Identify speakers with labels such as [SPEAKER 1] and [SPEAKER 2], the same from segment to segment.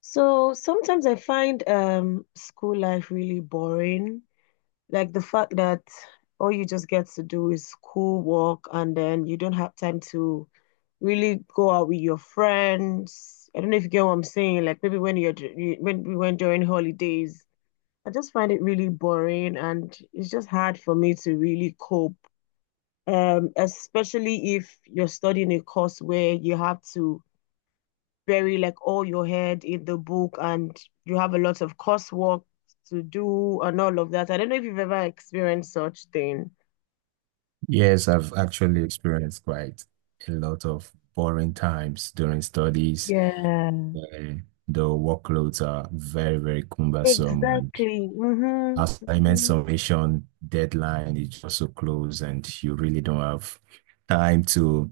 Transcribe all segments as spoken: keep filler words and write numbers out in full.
[SPEAKER 1] So sometimes I find um school life really boring. Like the fact that all you just get to do is school work and then you don't have time to really go out with your friends. I don't know if you get what I'm saying. Like maybe when you're dur- you- when we went during holidays, I just find it really boring and it's just hard for me to really cope. Um, especially if you're studying a course where you have to bury like all your head in the book and you have a lot of coursework to do and all of that. I don't know if you've ever experienced such thing.
[SPEAKER 2] Yes, I've actually experienced quite a lot of boring times during studies
[SPEAKER 1] Yeah.
[SPEAKER 2] where the workloads are very, very cumbersome and
[SPEAKER 1] Exactly. Mm-hmm.
[SPEAKER 2] assignment
[SPEAKER 1] Hmm.
[SPEAKER 2] submission deadline is just so close and you really don't have time to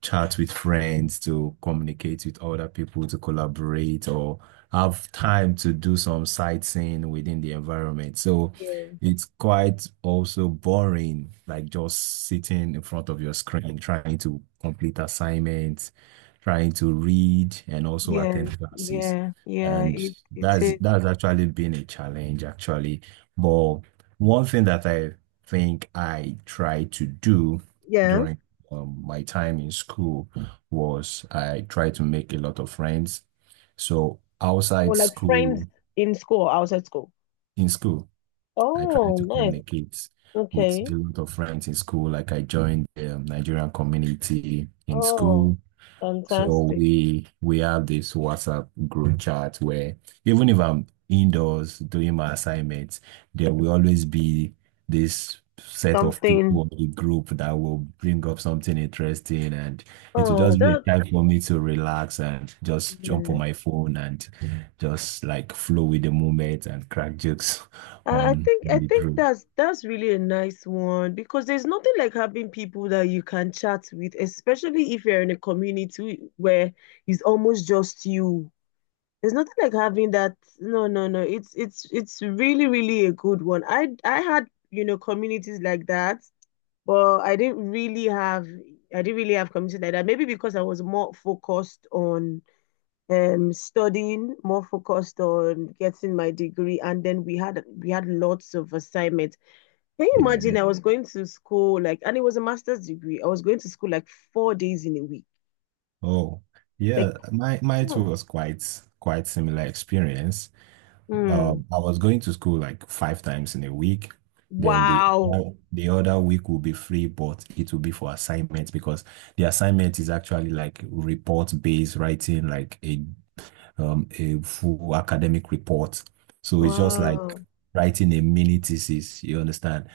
[SPEAKER 2] chat with friends, to communicate with other people, to collaborate, or have time to do some sightseeing within the environment. So
[SPEAKER 1] Yeah.
[SPEAKER 2] it's quite also boring, like just sitting in front of your screen, trying to complete assignments, trying to read, and also
[SPEAKER 1] Yeah.
[SPEAKER 2] attend classes.
[SPEAKER 1] Yeah. Yeah.
[SPEAKER 2] And
[SPEAKER 1] It it
[SPEAKER 2] that's
[SPEAKER 1] is.
[SPEAKER 2] that's actually been a challenge, actually. But one thing that I think I try to do
[SPEAKER 1] Yeah.
[SPEAKER 2] during um, my time in school was I tried to make a lot of friends. So outside
[SPEAKER 1] Or like friends
[SPEAKER 2] school,
[SPEAKER 1] in school, outside school.
[SPEAKER 2] in school, I tried
[SPEAKER 1] Oh,
[SPEAKER 2] to
[SPEAKER 1] nice.
[SPEAKER 2] communicate with
[SPEAKER 1] Okay.
[SPEAKER 2] a lot of friends in school. Like I joined the Nigerian community in school.
[SPEAKER 1] Oh,
[SPEAKER 2] So
[SPEAKER 1] fantastic.
[SPEAKER 2] we we have this WhatsApp group chat where even if I'm indoors doing my assignments, there will always be this set of
[SPEAKER 1] Something.
[SPEAKER 2] people in the group that will bring up something interesting and it will
[SPEAKER 1] Oh,
[SPEAKER 2] just be a
[SPEAKER 1] that
[SPEAKER 2] time for me to relax and just jump
[SPEAKER 1] Yeah.
[SPEAKER 2] on my phone and just like flow with the moment and crack jokes
[SPEAKER 1] I I
[SPEAKER 2] on
[SPEAKER 1] think I
[SPEAKER 2] the
[SPEAKER 1] think
[SPEAKER 2] group.
[SPEAKER 1] that's that's really a nice one because there's nothing like having people that you can chat with, especially if you're in a community where it's almost just you. There's nothing like having that. No, no, no. It's it's it's really, really a good one. I I had, you know, communities like that, but I didn't really have I didn't really have communities like that. Maybe because I was more focused on um, studying, more focused on getting my degree, and then we had we had lots of assignments. Can you imagine?
[SPEAKER 2] Yeah.
[SPEAKER 1] Mm. I was going to school like, and it was a master's degree. I was going to school like four days in a week.
[SPEAKER 2] Oh,
[SPEAKER 1] Like,
[SPEAKER 2] yeah. My my too
[SPEAKER 1] oh,
[SPEAKER 2] was quite quite similar experience.
[SPEAKER 1] mm,
[SPEAKER 2] Um, I was going to school like five times in a week. Then the
[SPEAKER 1] wow,
[SPEAKER 2] o- the other week will be free, but it will be for assignments because the assignment is actually like report-based writing, like a um a full academic report. So it's just like
[SPEAKER 1] wow,
[SPEAKER 2] writing a mini thesis, you understand?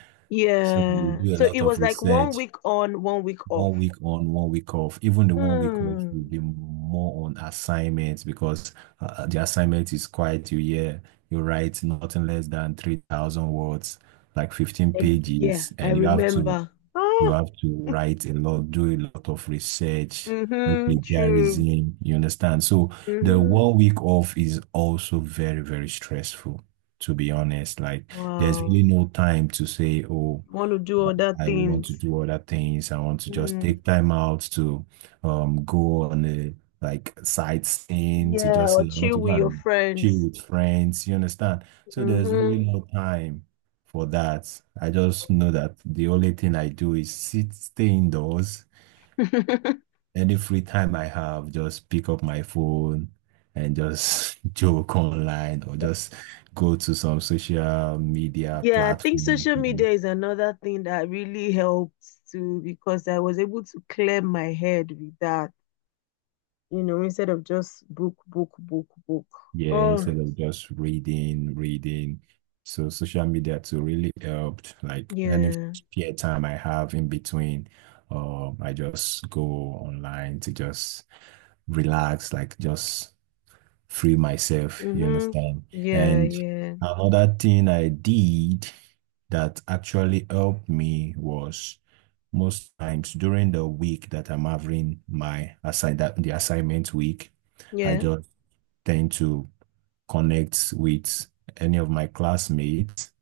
[SPEAKER 2] So you
[SPEAKER 1] yeah.
[SPEAKER 2] do a
[SPEAKER 1] So
[SPEAKER 2] lot
[SPEAKER 1] it
[SPEAKER 2] of
[SPEAKER 1] was like one
[SPEAKER 2] research
[SPEAKER 1] week on, one week off.
[SPEAKER 2] one week on, one week off. Even the one week off will
[SPEAKER 1] Mm,
[SPEAKER 2] be more on assignments because uh, uh, the assignment is quite. You yeah, you write nothing less than three thousand words, like fifteen
[SPEAKER 1] like, yeah,
[SPEAKER 2] pages,
[SPEAKER 1] I
[SPEAKER 2] and you have to
[SPEAKER 1] remember.
[SPEAKER 2] you
[SPEAKER 1] Ah,
[SPEAKER 2] have to write a lot, do a lot of research, do
[SPEAKER 1] mm-hmm, true.
[SPEAKER 2] plagiarism, you understand? So the
[SPEAKER 1] Mm-hmm.
[SPEAKER 2] one week off is also very, very stressful, to be honest. Like there's
[SPEAKER 1] Wow,
[SPEAKER 2] really no time to say, oh,
[SPEAKER 1] want to do other
[SPEAKER 2] I want to
[SPEAKER 1] things.
[SPEAKER 2] do other things. I want to just
[SPEAKER 1] Mm.
[SPEAKER 2] take time out to um go on a like sightseeing to
[SPEAKER 1] Yeah,
[SPEAKER 2] just
[SPEAKER 1] or
[SPEAKER 2] say I want
[SPEAKER 1] chill
[SPEAKER 2] to go
[SPEAKER 1] with your
[SPEAKER 2] and chill
[SPEAKER 1] friends.
[SPEAKER 2] with friends. You understand? So there's really
[SPEAKER 1] Mm-hmm.
[SPEAKER 2] no time for that. I just know that the only thing I do is sit, stay indoors. Any free time I have, just pick up my phone and just joke online or just go to some social media
[SPEAKER 1] Yeah, I think social media
[SPEAKER 2] platform.
[SPEAKER 1] is another thing that really helped too because I was able to clear my head with that, you know, instead of just book, book, book, book.
[SPEAKER 2] Yeah,
[SPEAKER 1] Oh,
[SPEAKER 2] instead of just reading, reading. So social media too really helped. Like any
[SPEAKER 1] yeah.
[SPEAKER 2] spare time I have in between, um, I just go online to just relax, like just free myself, you
[SPEAKER 1] Mm-hmm.
[SPEAKER 2] understand?
[SPEAKER 1] Yeah,
[SPEAKER 2] And
[SPEAKER 1] yeah,
[SPEAKER 2] another thing I did that actually helped me was most times during the week that I'm having my assign that the assignment week, I
[SPEAKER 1] yeah.
[SPEAKER 2] just tend to connect with any of my classmates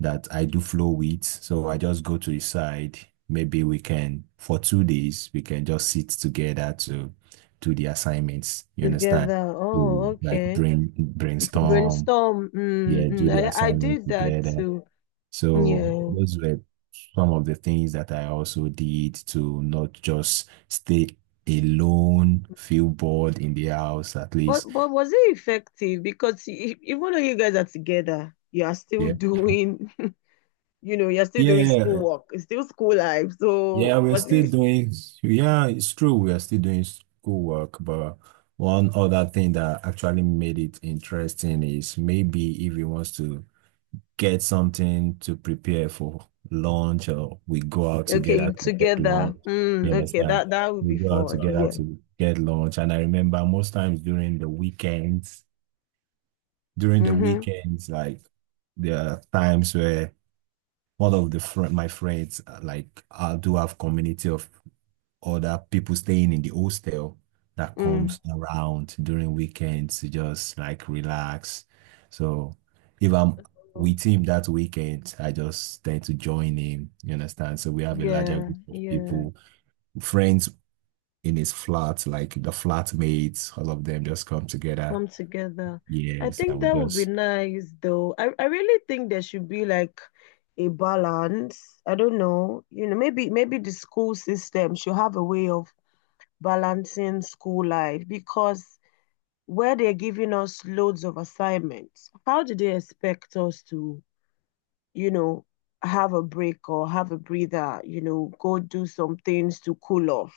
[SPEAKER 2] that I do flow with. So I just go to the side. Maybe we can, for two days, we can just sit together to do the assignments. You understand?
[SPEAKER 1] Together. Oh,
[SPEAKER 2] To like
[SPEAKER 1] okay.
[SPEAKER 2] brain brainstorm,
[SPEAKER 1] Brainstorm.
[SPEAKER 2] yeah,
[SPEAKER 1] Mm-hmm.
[SPEAKER 2] do the
[SPEAKER 1] I, I
[SPEAKER 2] assignment
[SPEAKER 1] did that
[SPEAKER 2] together.
[SPEAKER 1] too.
[SPEAKER 2] So
[SPEAKER 1] Yeah.
[SPEAKER 2] those were some of the things that I also did to not just stay alone, feel bored in the house at least.
[SPEAKER 1] But but was it effective? Because e- e, even though you guys are together, you are still
[SPEAKER 2] Yeah.
[SPEAKER 1] doing, you know, you're still
[SPEAKER 2] Yeah,
[SPEAKER 1] doing
[SPEAKER 2] yeah, yeah.
[SPEAKER 1] schoolwork. It's still school life.
[SPEAKER 2] Yeah,
[SPEAKER 1] So
[SPEAKER 2] we're
[SPEAKER 1] was
[SPEAKER 2] still
[SPEAKER 1] it
[SPEAKER 2] doing, yeah, it's true. We are still doing schoolwork, but one other thing that actually made it interesting is maybe if he wants to get something to prepare for lunch, or we go out together
[SPEAKER 1] okay
[SPEAKER 2] to get
[SPEAKER 1] together?
[SPEAKER 2] lunch. You
[SPEAKER 1] Mm, okay,
[SPEAKER 2] understand?
[SPEAKER 1] that that would
[SPEAKER 2] We
[SPEAKER 1] be
[SPEAKER 2] go out
[SPEAKER 1] fun.
[SPEAKER 2] together
[SPEAKER 1] Yeah.
[SPEAKER 2] to get lunch. And I remember most times during the weekends, during the
[SPEAKER 1] Mm-hmm.
[SPEAKER 2] weekends, like there are times where one of the fr my friends, uh, like I do have community of other people staying in the hostel that
[SPEAKER 1] Mm.
[SPEAKER 2] comes around during weekends to just like relax. So if I'm with him that weekend, I just tend to join him. You understand? So we have a larger
[SPEAKER 1] Yeah,
[SPEAKER 2] group of
[SPEAKER 1] yeah.
[SPEAKER 2] people, friends in his flat, like the flatmates, all of them just come together.
[SPEAKER 1] Come together. I
[SPEAKER 2] Yes,
[SPEAKER 1] think
[SPEAKER 2] and
[SPEAKER 1] that
[SPEAKER 2] we
[SPEAKER 1] would be
[SPEAKER 2] just
[SPEAKER 1] nice though. I, I really think there should be like a balance. I don't know. You know, maybe maybe the school system should have a way of balancing school life because where they're giving us loads of assignments, how do they expect us to, you know, have a break or have a breather, you know, go do some things to cool off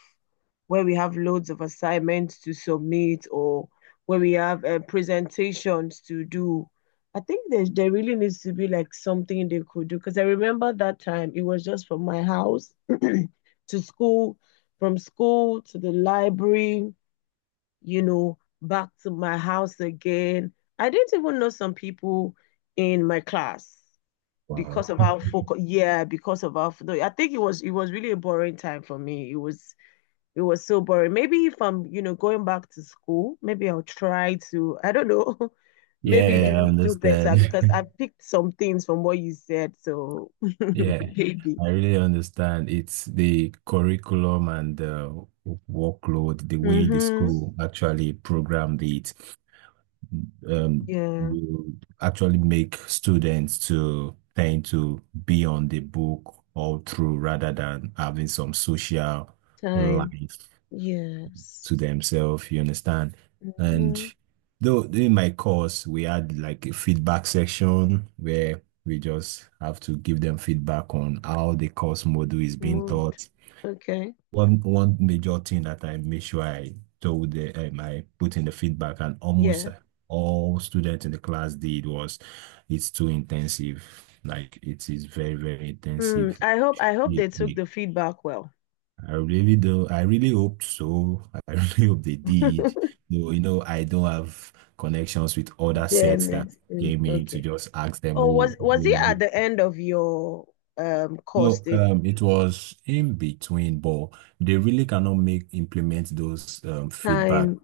[SPEAKER 1] where we have loads of assignments to submit or where we have uh, presentations to do? I think there, there really needs to be like something they could do because I remember that time it was just from my house to school, from school to the library you know, back to my house again. I didn't even know some people in my class
[SPEAKER 2] wow.
[SPEAKER 1] because of how focus. Yeah, because of how. I think it was it was really a boring time for me. It was it was so boring. Maybe if I'm you know going back to school, maybe I'll try to. I don't know. Maybe. Yeah.
[SPEAKER 2] Yeah, I
[SPEAKER 1] do do better
[SPEAKER 2] understand.
[SPEAKER 1] because I picked some things from what you said. So
[SPEAKER 2] Yeah,
[SPEAKER 1] maybe.
[SPEAKER 2] I really understand. It's the curriculum and the workload, the way the
[SPEAKER 1] Mm-hmm.
[SPEAKER 2] school actually programmed it, um,
[SPEAKER 1] Yeah.
[SPEAKER 2] will actually make students to tend to be on the book all through rather than having some social
[SPEAKER 1] Time.
[SPEAKER 2] life
[SPEAKER 1] Yes.
[SPEAKER 2] to themselves, you understand? And
[SPEAKER 1] Mm-hmm.
[SPEAKER 2] though in my course, we had like a feedback section where we just have to give them feedback on how the course module is being
[SPEAKER 1] Moved.
[SPEAKER 2] taught.
[SPEAKER 1] Okay.
[SPEAKER 2] One one major thing that I made sure I told the, um, I put in the feedback and almost
[SPEAKER 1] Yeah.
[SPEAKER 2] all students in the class did was it's too intensive. Like it is very, very
[SPEAKER 1] Mm,
[SPEAKER 2] intensive.
[SPEAKER 1] I hope I hope
[SPEAKER 2] Yeah,
[SPEAKER 1] they took
[SPEAKER 2] yeah.
[SPEAKER 1] the feedback well.
[SPEAKER 2] I really do. I really hope so. I really hope they did. Though, you know, I don't have connections with other
[SPEAKER 1] Then
[SPEAKER 2] sets that
[SPEAKER 1] it's- mm,
[SPEAKER 2] came in to
[SPEAKER 1] okay.
[SPEAKER 2] just ask them,
[SPEAKER 1] Oh,
[SPEAKER 2] oh,
[SPEAKER 1] was was
[SPEAKER 2] you
[SPEAKER 1] it
[SPEAKER 2] know,
[SPEAKER 1] at the
[SPEAKER 2] the-"
[SPEAKER 1] end of your um course
[SPEAKER 2] no,
[SPEAKER 1] the
[SPEAKER 2] um, it was in between, but they really cannot make implement those um, feedback
[SPEAKER 1] time?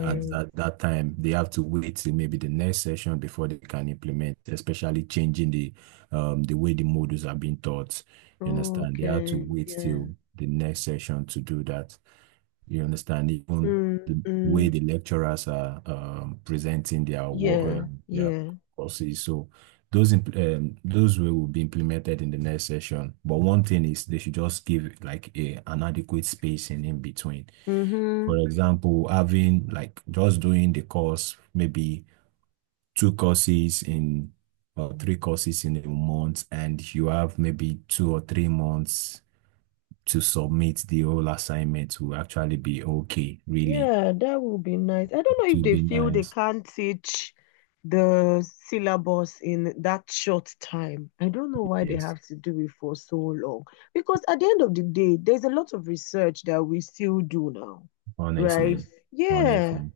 [SPEAKER 2] at that, that time. They have to wait till maybe the next session before they can implement, especially changing the um, the way the modules are being taught. You understand? They have to
[SPEAKER 1] Okay.
[SPEAKER 2] wait
[SPEAKER 1] Yeah.
[SPEAKER 2] till the next session to do that. You understand? Even
[SPEAKER 1] Mm,
[SPEAKER 2] the way
[SPEAKER 1] mm,
[SPEAKER 2] the lecturers are um, presenting their work,
[SPEAKER 1] yeah.
[SPEAKER 2] um, their
[SPEAKER 1] Yeah.
[SPEAKER 2] courses. So those imp- um, those way will be implemented in the next session. But one thing is they should just give like a an adequate spacing in between. For
[SPEAKER 1] Mm-hmm.
[SPEAKER 2] example, having like just doing the course, maybe two courses in or three courses in a month, and you have maybe two or three months to submit the whole assignment will actually be okay, really.
[SPEAKER 1] Yeah, that would be nice. I don't know if
[SPEAKER 2] To
[SPEAKER 1] they
[SPEAKER 2] be
[SPEAKER 1] feel they
[SPEAKER 2] nice.
[SPEAKER 1] can't teach the syllabus in that short time. I don't know why they
[SPEAKER 2] Yes,
[SPEAKER 1] have to do it for so long. Because at the end of the day, there's a lot of research that we still do now, right?
[SPEAKER 2] honestly,
[SPEAKER 1] Yeah,
[SPEAKER 2] honestly,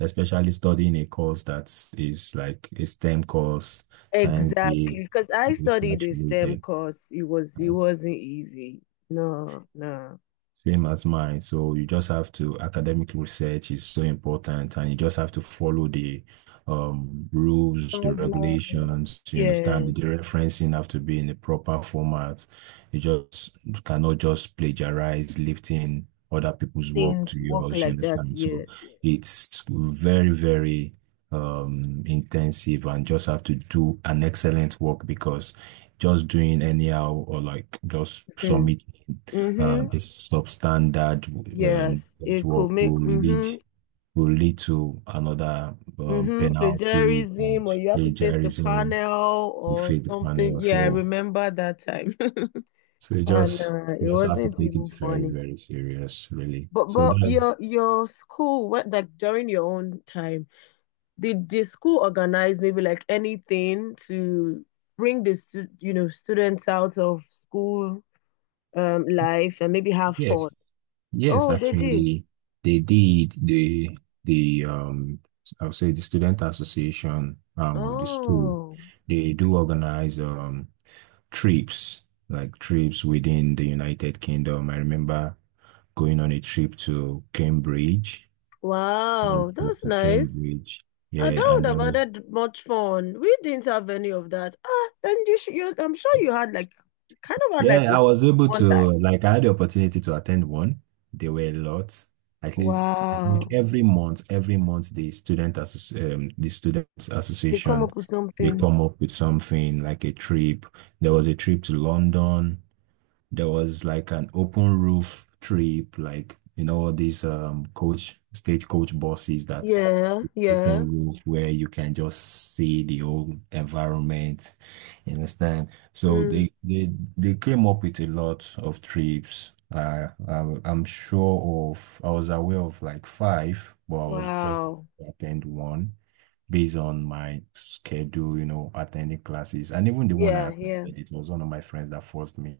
[SPEAKER 2] especially studying a course that is like a STEM course, science-based,
[SPEAKER 1] exactly. Because I studied a STEM
[SPEAKER 2] research-related.
[SPEAKER 1] course. It was it
[SPEAKER 2] uh,
[SPEAKER 1] wasn't easy. No, no.
[SPEAKER 2] Same as mine. So you just have to, academic research is so important and you just have to follow the um, rules, the
[SPEAKER 1] Guidelines.
[SPEAKER 2] regulations. You
[SPEAKER 1] Yeah,
[SPEAKER 2] understand? The referencing have to be in the proper format. You just you cannot just plagiarize lifting other people's work
[SPEAKER 1] things
[SPEAKER 2] to
[SPEAKER 1] work
[SPEAKER 2] yours. You
[SPEAKER 1] like that.
[SPEAKER 2] understand? So
[SPEAKER 1] Yes, yes.
[SPEAKER 2] it's very, very um, intensive and just have to do an excellent work because just doing anyhow or like just
[SPEAKER 1] Mm-hmm.
[SPEAKER 2] submit
[SPEAKER 1] Mm-hmm.
[SPEAKER 2] um, is substandard, um,
[SPEAKER 1] Yes,
[SPEAKER 2] that
[SPEAKER 1] it could
[SPEAKER 2] will,
[SPEAKER 1] make,
[SPEAKER 2] lead
[SPEAKER 1] mm-hmm,
[SPEAKER 2] will lead to another um,
[SPEAKER 1] mm-hmm,
[SPEAKER 2] penalty
[SPEAKER 1] plagiarism,
[SPEAKER 2] and
[SPEAKER 1] or you have to face the
[SPEAKER 2] plagiarism.
[SPEAKER 1] panel
[SPEAKER 2] We
[SPEAKER 1] or
[SPEAKER 2] face the
[SPEAKER 1] something.
[SPEAKER 2] panel.
[SPEAKER 1] Yeah, I
[SPEAKER 2] So
[SPEAKER 1] remember that time.
[SPEAKER 2] so you
[SPEAKER 1] And
[SPEAKER 2] just
[SPEAKER 1] uh, it
[SPEAKER 2] just have to
[SPEAKER 1] wasn't
[SPEAKER 2] take it
[SPEAKER 1] even
[SPEAKER 2] very,
[SPEAKER 1] funny.
[SPEAKER 2] very serious, really.
[SPEAKER 1] But
[SPEAKER 2] So
[SPEAKER 1] but
[SPEAKER 2] that's
[SPEAKER 1] your your school, what like during your own time, did the school organize maybe like anything to bring the stu you know students out of school um life and maybe have fun?
[SPEAKER 2] Yes, yes,
[SPEAKER 1] Oh, they did.
[SPEAKER 2] actually, they did. The the um, I'll say the student association um of the school,
[SPEAKER 1] Oh,
[SPEAKER 2] they do organize um trips like trips within the United Kingdom. I remember going on a trip to Cambridge, a
[SPEAKER 1] wow,
[SPEAKER 2] trip
[SPEAKER 1] that's
[SPEAKER 2] to
[SPEAKER 1] nice.
[SPEAKER 2] Cambridge,
[SPEAKER 1] Uh,
[SPEAKER 2] yeah,
[SPEAKER 1] that would
[SPEAKER 2] and there
[SPEAKER 1] have
[SPEAKER 2] was.
[SPEAKER 1] added much fun. We didn't have any of that. Ah, then you, sh you, I'm sure you had like, kind of had like
[SPEAKER 2] Yeah,
[SPEAKER 1] a,
[SPEAKER 2] I was able
[SPEAKER 1] one time.
[SPEAKER 2] to, like, I had the opportunity to attend one. There were lots. At least, I think
[SPEAKER 1] Wow.
[SPEAKER 2] every month, every month, the student associ um, the students
[SPEAKER 1] They come
[SPEAKER 2] association,
[SPEAKER 1] up with
[SPEAKER 2] they
[SPEAKER 1] something.
[SPEAKER 2] come up with something like a trip. There was a trip to London. There was like an open roof trip, like you know, all these um coach stagecoach buses that's
[SPEAKER 1] Yeah, yeah.
[SPEAKER 2] open roof where you can just see the whole environment. You understand? So
[SPEAKER 1] Mm.
[SPEAKER 2] they they they came up with a lot of trips. Uh, I, I'm sure of, I was aware of like five, but I was just
[SPEAKER 1] Wow.
[SPEAKER 2] attend one based on my schedule, you know, attending classes. And even the one
[SPEAKER 1] Yeah,
[SPEAKER 2] I attended,
[SPEAKER 1] yeah.
[SPEAKER 2] it was one of my friends that forced me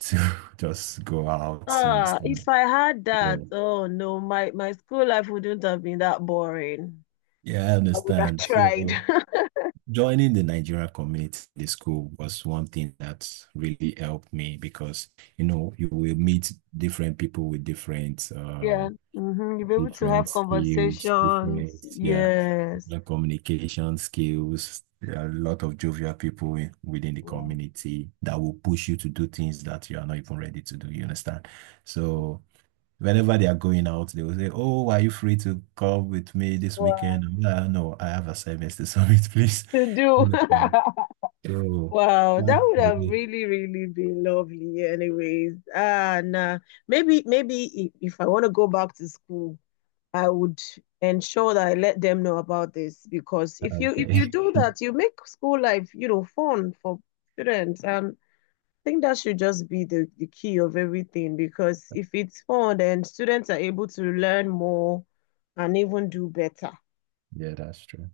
[SPEAKER 2] to just go out, you
[SPEAKER 1] Ah,
[SPEAKER 2] understand?
[SPEAKER 1] if I had that,
[SPEAKER 2] Yeah.
[SPEAKER 1] oh no, my my school life wouldn't have been that boring.
[SPEAKER 2] Yeah, I
[SPEAKER 1] I would have
[SPEAKER 2] understand.
[SPEAKER 1] tried.
[SPEAKER 2] So joining the Nigerian community, the school was one thing that really helped me because, you know, you will meet different people with different
[SPEAKER 1] Yeah,
[SPEAKER 2] um
[SPEAKER 1] mm-hmm. You'll be able to
[SPEAKER 2] different
[SPEAKER 1] have
[SPEAKER 2] skills,
[SPEAKER 1] conversations.
[SPEAKER 2] different, yeah
[SPEAKER 1] Yes.
[SPEAKER 2] the communication skills. There are a lot of jovial people in- within the
[SPEAKER 1] Wow.
[SPEAKER 2] community that will push you to do things that you are not even ready to do. You understand? So whenever they are going out, they will say, "Oh, are you free to come with me this weekend?"
[SPEAKER 1] Wow.
[SPEAKER 2] I'm like, "Ah, no, I have assignments to submit, please.
[SPEAKER 1] To
[SPEAKER 2] You
[SPEAKER 1] do.
[SPEAKER 2] know, So
[SPEAKER 1] Wow, that
[SPEAKER 2] that's
[SPEAKER 1] would have
[SPEAKER 2] the-
[SPEAKER 1] really, really been lovely anyways. Ah, nah. Maybe, maybe if, if I want to go back to school, I would ensure that I let them know about this because if you if
[SPEAKER 2] okay."
[SPEAKER 1] you do that, you make school life, you know, fun for students. And I think that should just be the, the key of everything because if it's fun, then students are able to learn more and even do better.
[SPEAKER 2] Yeah, that's true.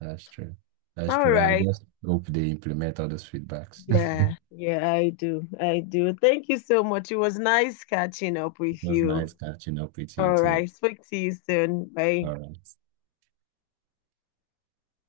[SPEAKER 2] That's true. That's
[SPEAKER 1] All
[SPEAKER 2] true. I
[SPEAKER 1] right.
[SPEAKER 2] just hope they implement all those feedbacks.
[SPEAKER 1] Yeah, yeah, I do. I do. Thank you so much. It was nice catching up with
[SPEAKER 2] It was
[SPEAKER 1] you.
[SPEAKER 2] nice catching up with you
[SPEAKER 1] All
[SPEAKER 2] too.
[SPEAKER 1] right. Speak to you soon. Bye.
[SPEAKER 2] All right.